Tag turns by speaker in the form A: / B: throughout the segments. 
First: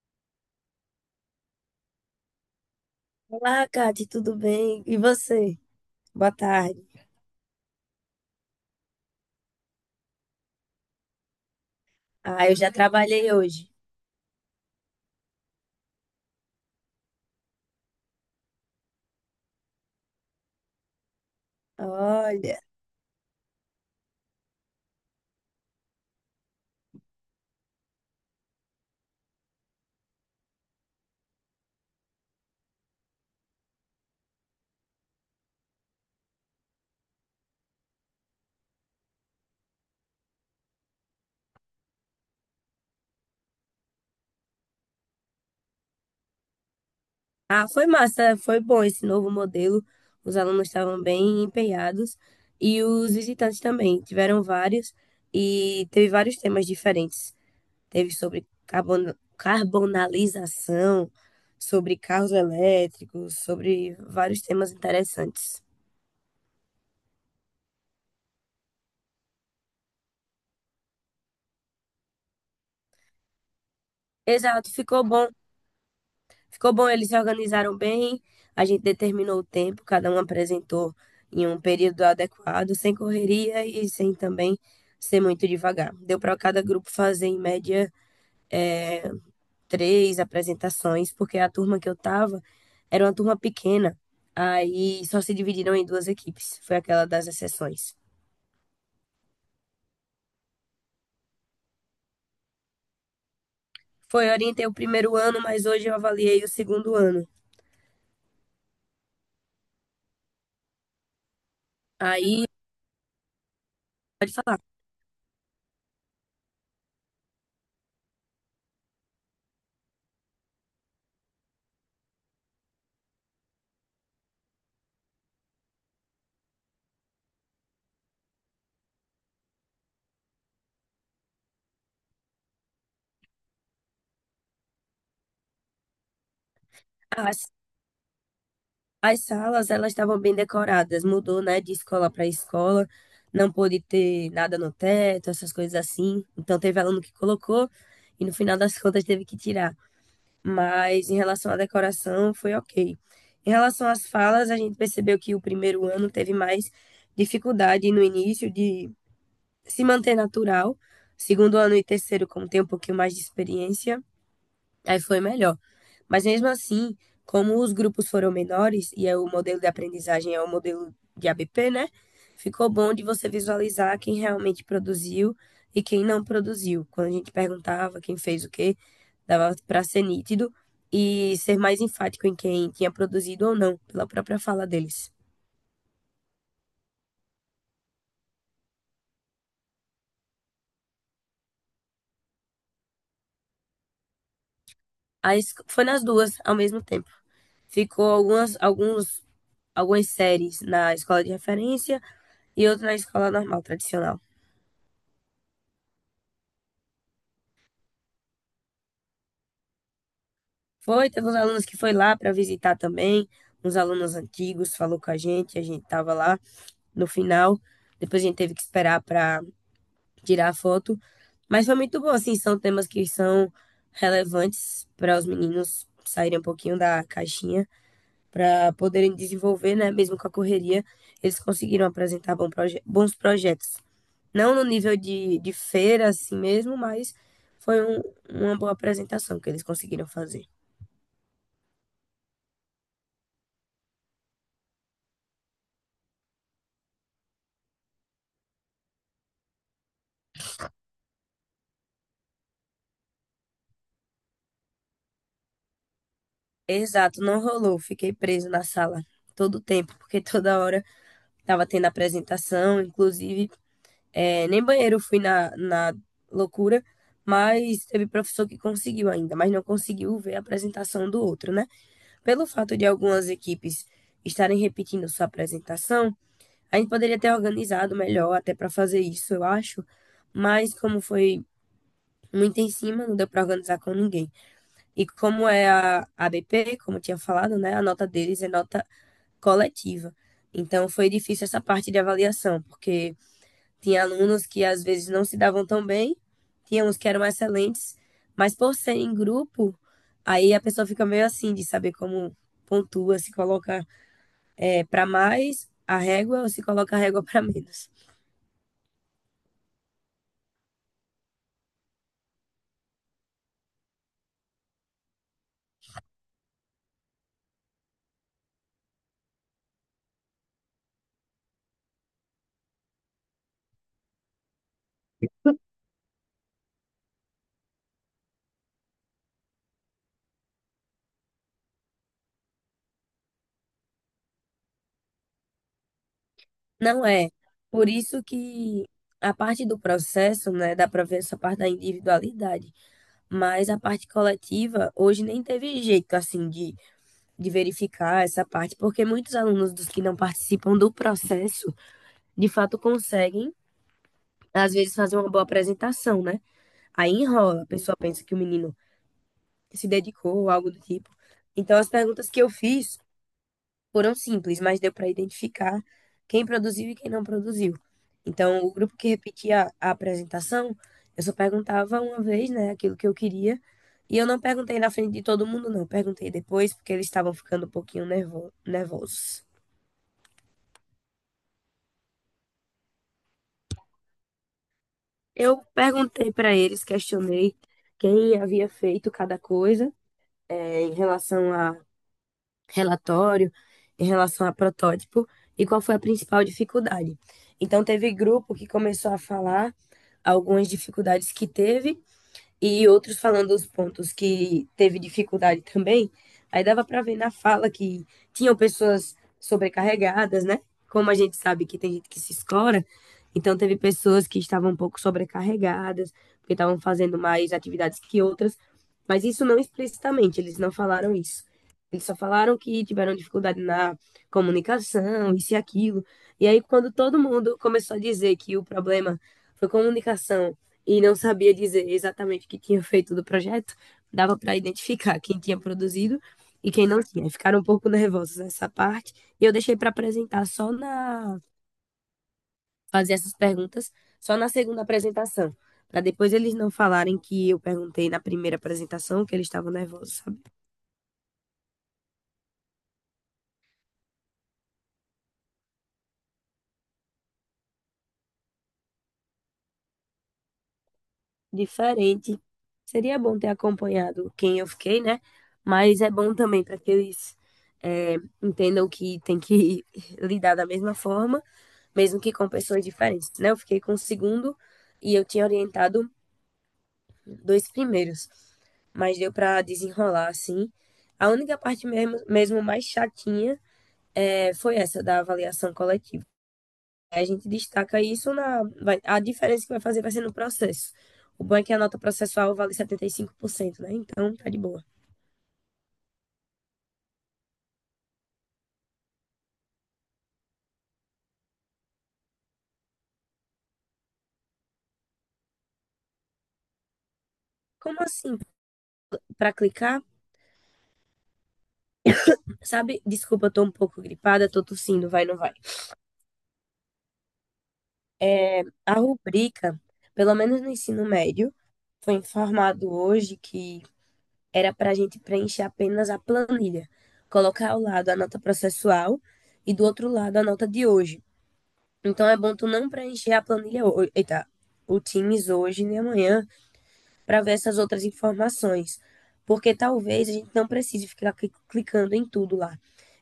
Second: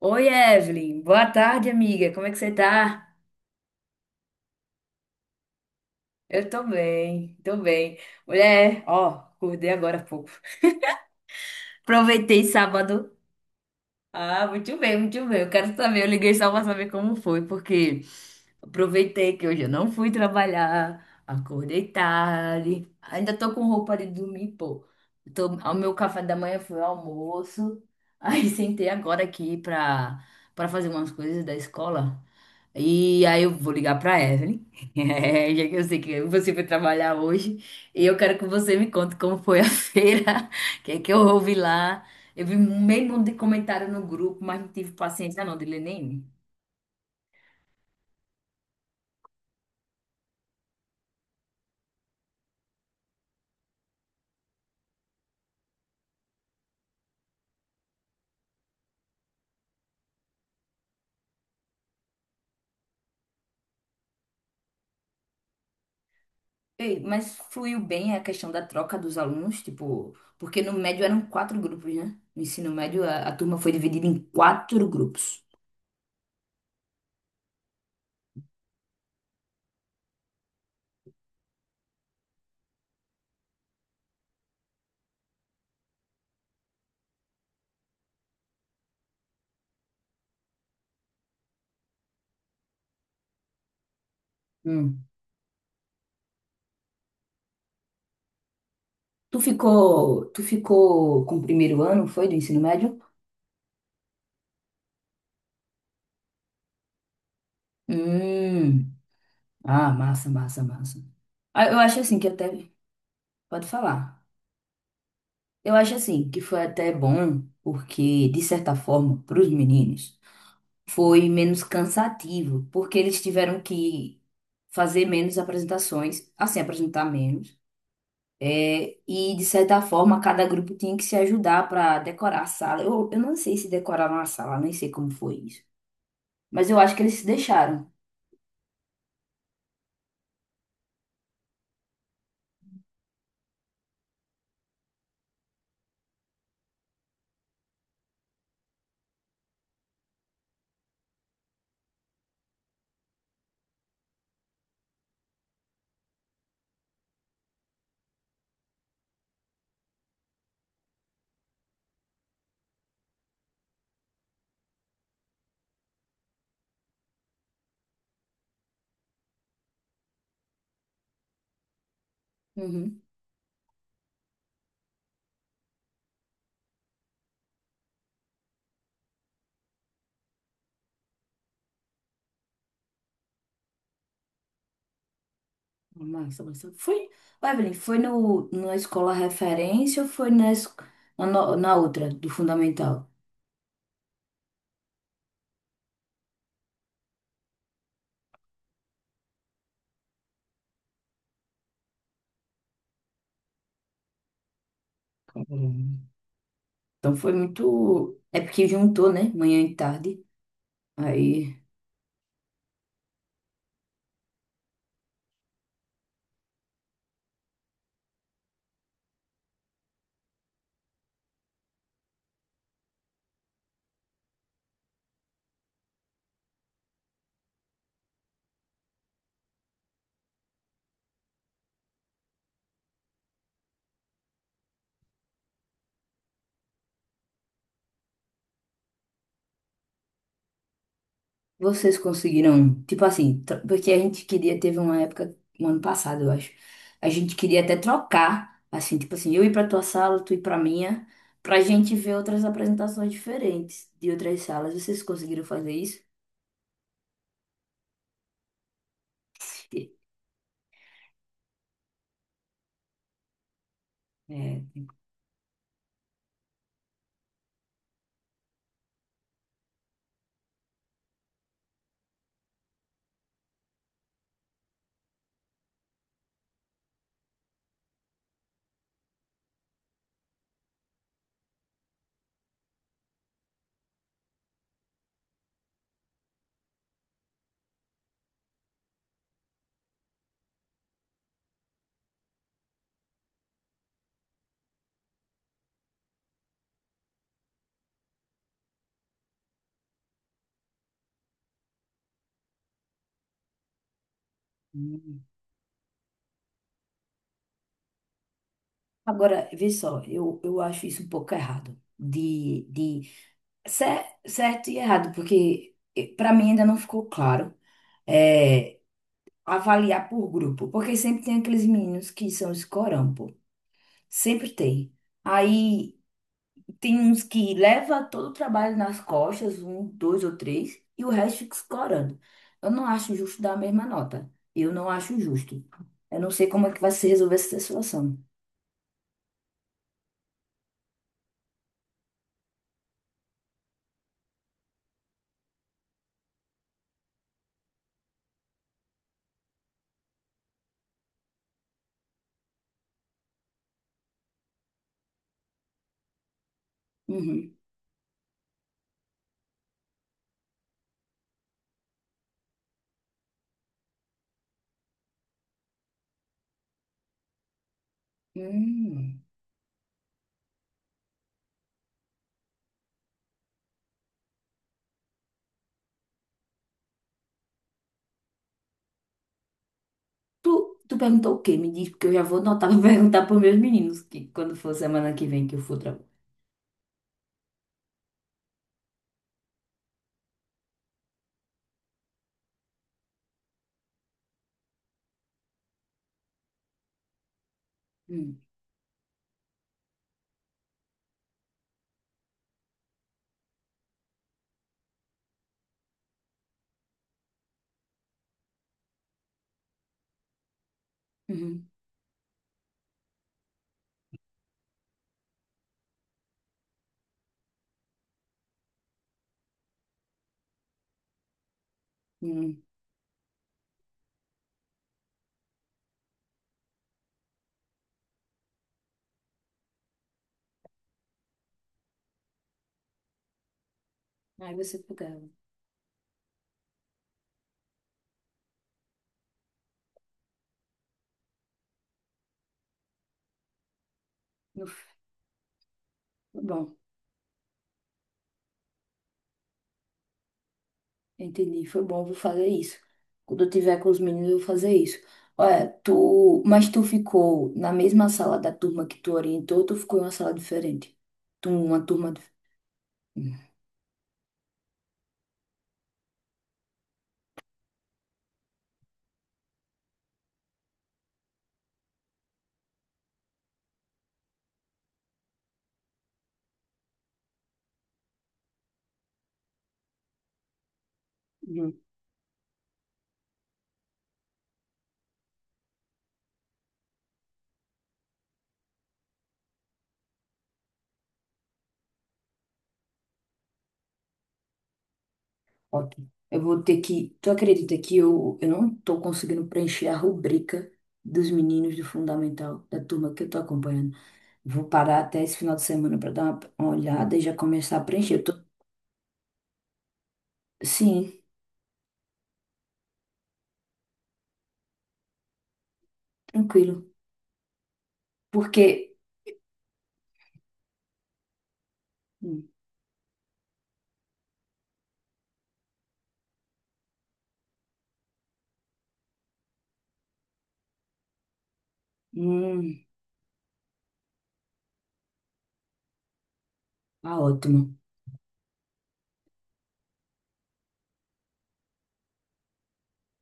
A: Oi, Evelyn. Boa tarde, amiga. Como é que você tá?
B: Olá, Kate, tudo bem? E você? Boa
A: Eu tô
B: tarde.
A: bem, tô bem. Mulher, ó, acordei agora há pouco. Aproveitei
B: Ah, eu já
A: sábado.
B: trabalhei hoje.
A: Ah, muito bem, muito bem. Eu quero saber, eu liguei só pra saber como foi, porque aproveitei que hoje eu não fui trabalhar, acordei
B: Olha.
A: tarde, ainda tô com roupa de dormir, pô. Tô, o meu café da manhã foi o almoço, aí sentei agora aqui pra fazer umas coisas da escola. E aí eu vou ligar pra Evelyn, já que eu sei que você foi trabalhar hoje, e eu quero que você me conte como foi a feira, o que é que eu ouvi lá. Eu vi meio mundo de comentário no grupo, mas não tive paciência não de ler nenhum.
B: Ah, foi massa, foi bom esse novo modelo. Os alunos estavam bem empenhados e os visitantes também. Tiveram vários e teve vários temas diferentes. Teve sobre carbonalização, sobre carros elétricos, sobre vários temas interessantes.
A: Ei, mas fluiu bem a questão da troca dos alunos, tipo, porque no médio eram quatro grupos, né? No ensino médio a turma foi dividida em
B: Exato,
A: quatro
B: ficou bom.
A: grupos.
B: Ficou bom, eles se organizaram bem, a gente determinou o tempo, cada um apresentou em um período adequado, sem correria e sem também ser muito devagar. Deu para cada grupo fazer, em média, três apresentações, porque a turma que eu tava era uma turma pequena,
A: Hum.
B: aí só se dividiram em duas equipes, foi aquela das exceções.
A: Tu ficou com o primeiro ano, foi, do ensino médio?
B: Foi, eu orientei o primeiro ano, mas hoje eu avaliei o segundo ano.
A: Hum. Ah, massa, massa, massa. Ah, eu acho assim que
B: Aí,
A: até. Pode falar.
B: pode falar.
A: Eu acho assim que foi até bom, porque, de certa forma, para os meninos, foi menos cansativo, porque eles tiveram que fazer menos apresentações, assim, apresentar menos. É, e, de certa forma, cada grupo tinha que se ajudar para decorar a sala. Eu não sei se decoraram a sala, nem sei como foi isso. Mas eu acho que eles se
B: Ah,
A: deixaram.
B: as salas, elas estavam bem decoradas. Mudou, né, de escola para escola. Não pôde ter nada no teto, essas coisas assim. Então teve aluno que colocou e no final das contas teve que tirar. Mas em relação à decoração, foi ok. Em relação às falas, a gente percebeu que o primeiro ano teve mais dificuldade no início de se manter natural. Segundo ano e terceiro, como tem um pouquinho mais de experiência, aí foi melhor. Mas mesmo assim, como os grupos foram menores e é o modelo de aprendizagem é o modelo de ABP, né? Ficou bom de você visualizar quem realmente produziu e quem não produziu. Quando a gente perguntava quem fez o quê, dava para ser nítido e ser mais enfático em quem tinha produzido ou não, pela própria fala deles.
A: Massa, massa. Foi, ô, Evelyn, foi no, na escola referência ou foi na, no- na outra, do fundamental?
B: Aí foi nas duas ao mesmo tempo. Ficou algumas séries na escola de referência e outra na escola normal, tradicional.
A: Caramba. Então foi muito. É porque juntou, né? Manhã e tarde.
B: Foi, teve uns
A: Aí
B: alunos que foi lá para visitar também, uns alunos antigos, falou com a gente tava lá no final. Depois a gente teve que esperar para tirar a foto, mas foi muito bom, assim, são temas que são relevantes para os meninos saírem um pouquinho da caixinha, para poderem desenvolver, né, mesmo com a correria, eles conseguiram apresentar bons projetos. Não no nível de feira assim mesmo, mas foi um- uma boa apresentação que eles conseguiram fazer.
A: vocês conseguiram. Tipo assim, porque a gente queria, teve uma época, um ano passado, eu acho. A gente queria até trocar. Assim, tipo assim, eu ir pra tua sala, tu ir pra minha, pra gente ver outras apresentações diferentes de outras salas. Vocês conseguiram fazer isso?
B: Exato, não rolou. Fiquei preso na sala todo o tempo, porque toda hora tava tendo apresentação, inclusive,
A: É.
B: nem banheiro eu fui na loucura, mas teve professor que conseguiu ainda, mas não conseguiu ver a apresentação do outro, né? Pelo fato de algumas equipes estarem repetindo sua apresentação, a gente poderia ter organizado melhor até para fazer isso, eu acho, mas como foi muito em cima, não deu para organizar com ninguém. E como é a ABP, como eu tinha falado, né? A nota deles é nota coletiva. Então foi difícil essa parte de avaliação, porque tinha alunos que às vezes não se davam tão bem, tinha uns que eram excelentes, mas por ser em grupo, aí a pessoa fica meio assim de saber como pontua, se coloca para mais a régua ou se coloca a régua para menos.
A: Agora, vê só, eu acho isso um pouco errado, certo e errado, porque para mim ainda não ficou claro é, avaliar por grupo, porque sempre tem aqueles meninos que são escorão, pô, sempre tem. Aí tem uns que leva todo o trabalho nas costas, um, dois ou três, e o resto fica escorando. Eu não acho justo dar a mesma nota, eu não acho justo. Eu não sei como é que vai
B: Não
A: se
B: é.
A: resolver essa
B: Por
A: situação.
B: isso que a parte do processo, né, dá para ver essa parte da individualidade, mas a parte coletiva hoje nem teve jeito assim de verificar essa parte, porque muitos alunos dos que não participam do processo, de fato conseguem, às vezes, fazer uma boa apresentação, né? Aí
A: Uhum.
B: enrola, a pessoa pensa que o menino se dedicou ou algo do tipo. Então, as perguntas que eu fiz foram simples, mas deu para identificar quem produziu e quem não produziu. Então, o grupo que
A: Hum.
B: repetia a apresentação, eu só perguntava uma vez, né, aquilo que eu queria. E eu não perguntei na frente de todo mundo, não. Perguntei depois, porque eles estavam ficando um pouquinho nervosos.
A: Tu, tu perguntou o quê? Me diz, porque eu já vou anotar pra perguntar pros meus meninos que quando for semana que vem que eu
B: Eu
A: for trabalhar.
B: perguntei para eles, questionei quem havia feito cada coisa, em relação a relatório, em relação a protótipo e qual foi a principal dificuldade. Então, teve
A: Hum,
B: grupo que começou a falar algumas dificuldades que teve e outros falando os pontos que teve dificuldade também. Aí dava para ver na fala que tinham pessoas sobrecarregadas, né? Como a gente sabe
A: uhum,
B: que tem gente que se escora, então teve pessoas que estavam um pouco sobrecarregadas, porque estavam fazendo mais atividades que outras, mas isso não explicitamente, eles não falaram isso. Eles só falaram
A: hum.
B: que tiveram dificuldade na comunicação, isso e aquilo. E aí, quando todo mundo começou a dizer que o problema foi comunicação e não sabia dizer exatamente o que tinha feito do projeto, dava
A: Aí
B: para
A: você
B: identificar
A: pegava.
B: quem tinha produzido e quem não tinha. Ficaram um pouco nervosos nessa parte e eu deixei para apresentar só na fazer essas perguntas só na segunda
A: No-
B: apresentação, para depois
A: Foi
B: eles não
A: bom,
B: falarem que eu perguntei na primeira apresentação que eles estavam nervosos, sabe?
A: entendi. Foi bom, eu vou fazer isso. Quando eu tiver com os meninos, eu vou fazer isso. Olha, tu, mas tu ficou na mesma sala da turma que tu orientou, ou tu ficou em uma sala diferente? Tu, uma turma. Dif-
B: Diferente. Seria bom ter acompanhado quem eu fiquei, né? Mas é bom também para que eles é, entendam que tem que lidar da mesma forma mesmo que com pessoas diferentes, né? Eu fiquei com o segundo e eu tinha orientado dois primeiros, mas deu para desenrolar assim. A única
A: Uhum.
B: parte mesmo, mesmo mais chatinha foi essa da avaliação coletiva. A gente destaca isso na. A diferença que vai fazer vai ser no processo. O bom é que a nota processual vale 75%, né? Então tá de boa.
A: Ótimo. Eu vou ter que. Tu acredita que eu não tô conseguindo preencher a rubrica dos meninos do Fundamental, da turma que eu tô acompanhando? Vou parar até esse final de semana para dar uma olhada e já começar a
B: Como
A: preencher. Eu tô-
B: assim? Pra clicar?
A: Sim,
B: Sabe? Desculpa, eu tô um pouco gripada, tô tossindo, vai, não vai.
A: tranquilo. Porque.
B: A rubrica, pelo menos no ensino médio, foi informado hoje que era para a gente preencher apenas a planilha, colocar ao lado a nota processual e do outro lado a nota de hoje. Então é bom tu
A: Hum,
B: não preencher a planilha hoje, eita, o Teams hoje nem amanhã
A: ah,
B: para ver
A: ótimo.
B: essas outras informações, porque talvez a gente não precise ficar clicando em tudo lá.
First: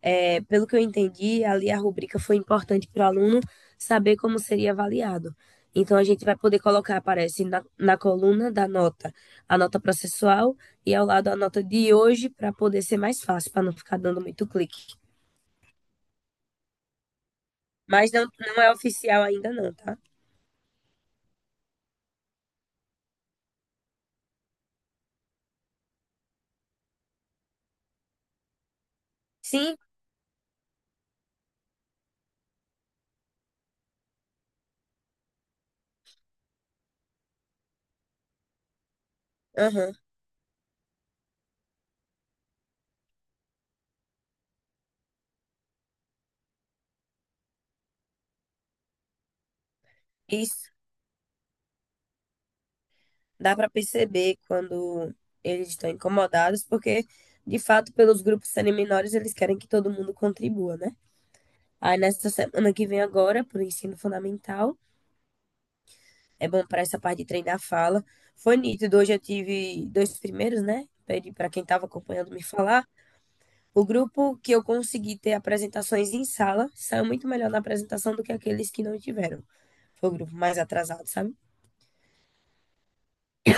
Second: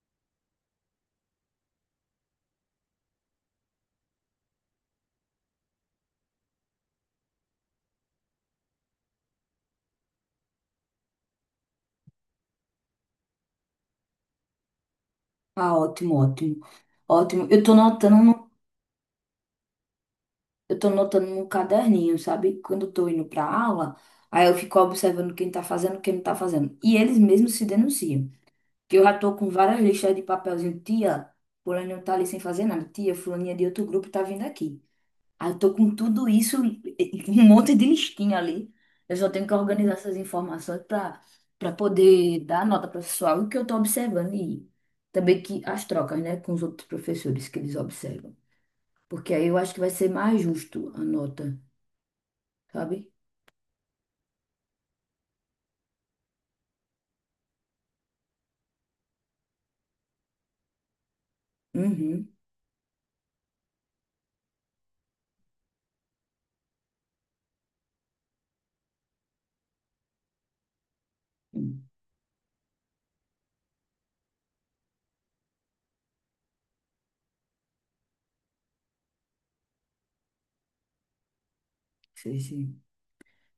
B: É, pelo que eu entendi, ali a rubrica foi importante para o aluno saber como seria avaliado. Então, a gente vai poder colocar, aparece na coluna da nota, a nota processual e ao lado a nota de hoje, para poder ser mais fácil, para não ficar dando muito clique.
A: Ah, ótimo, ótimo. Ótimo. Eu tô
B: Mas
A: notando, no-
B: não é oficial ainda, não, tá?
A: eu tô notando no caderninho, sabe? Quando eu tô indo pra aula, aí eu fico observando quem tá fazendo, quem não tá fazendo. E eles mesmos se denunciam. Que eu já tô com
B: Sim,
A: várias listas de papelzinho. Tia, fulano tá ali sem fazer nada. Tia, fulaninha de outro grupo tá vindo aqui. Aí eu tô com tudo isso, e um monte de listinha ali. Eu só tenho que organizar
B: aham,
A: essas informações para poder dar nota para o pessoal o que eu tô observando e também que as trocas, né, com os outros professores que eles observam. Porque aí eu acho que vai ser mais
B: isso.
A: justo a nota, sabe?
B: Dá para perceber quando eles estão incomodados, porque, de fato, pelos grupos serem menores, eles querem que todo mundo contribua, né? Aí
A: Uhum.
B: nessa semana que vem agora, para o ensino fundamental, é bom para essa parte de treinar a fala. Foi nítido, hoje eu tive dois primeiros, né? Pedi para quem estava
A: Hum,
B: acompanhando me falar. O grupo que eu consegui ter apresentações em sala saiu muito melhor na apresentação do que aqueles que não tiveram. Foi o grupo mais atrasado, sabe?
A: sei, sim.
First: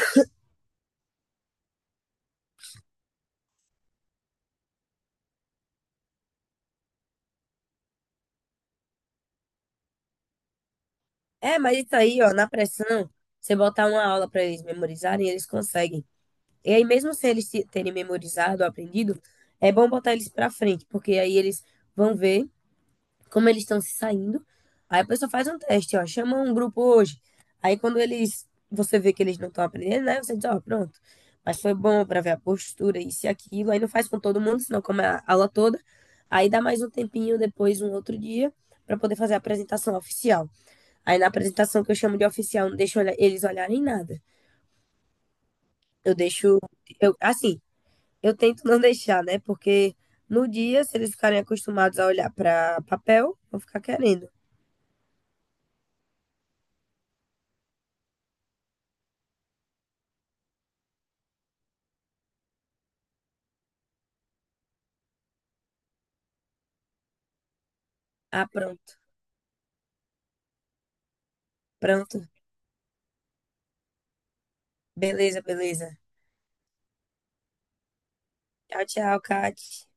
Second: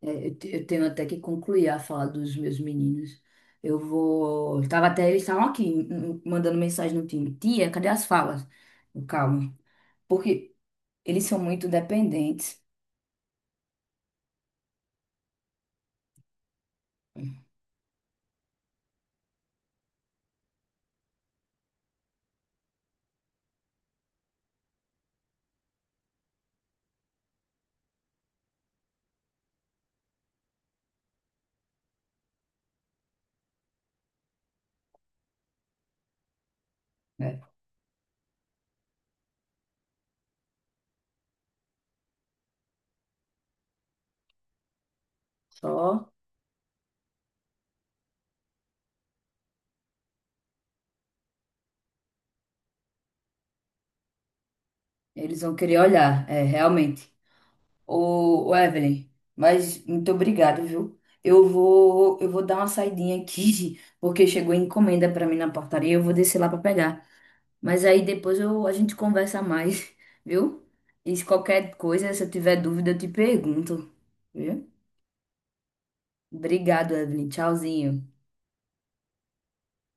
A: É, eu tenho até que concluir a fala dos meus meninos. Eu vou. Tava até, eles estavam aqui mandando mensagem no time. Tia, cadê as falas? Eu, calma. Porque eles são
B: É,
A: muito
B: mas isso aí, ó, na
A: dependentes.
B: pressão, você botar uma aula para eles memorizarem, eles conseguem. E aí, mesmo sem eles terem memorizado, aprendido, é bom botar eles para frente, porque aí eles vão ver como eles estão se saindo. Aí a pessoa faz um teste, ó, chama um grupo hoje. Aí quando eles, você vê que eles não estão aprendendo, né? Você diz, ó, pronto. Mas foi bom para ver a postura, isso e aquilo. Aí não faz com todo mundo, senão come a aula toda. Aí dá mais um tempinho
A: Né?
B: depois, um outro dia, para poder fazer a apresentação oficial. Aí na apresentação que eu chamo de oficial, não deixo eles olharem nada.
A: Só
B: Eu deixo, eu, assim, eu tento não deixar, né? Porque no dia, se eles ficarem acostumados a olhar para papel, vão ficar querendo.
A: eles vão querer olhar, é, realmente. Ô, Evelyn, mas muito obrigado, viu? Eu vou dar uma saidinha aqui, porque chegou encomenda para mim na portaria, eu vou descer lá para pegar. Mas aí depois
B: Ah,
A: eu, a
B: pronto.
A: gente conversa mais, viu? E se qualquer coisa,
B: Pronto.
A: se eu tiver dúvida, eu te pergunto, viu?
B: Beleza, beleza.
A: Obrigado, Evelyn. Tchauzinho.
B: Tchau, tchau, Kat.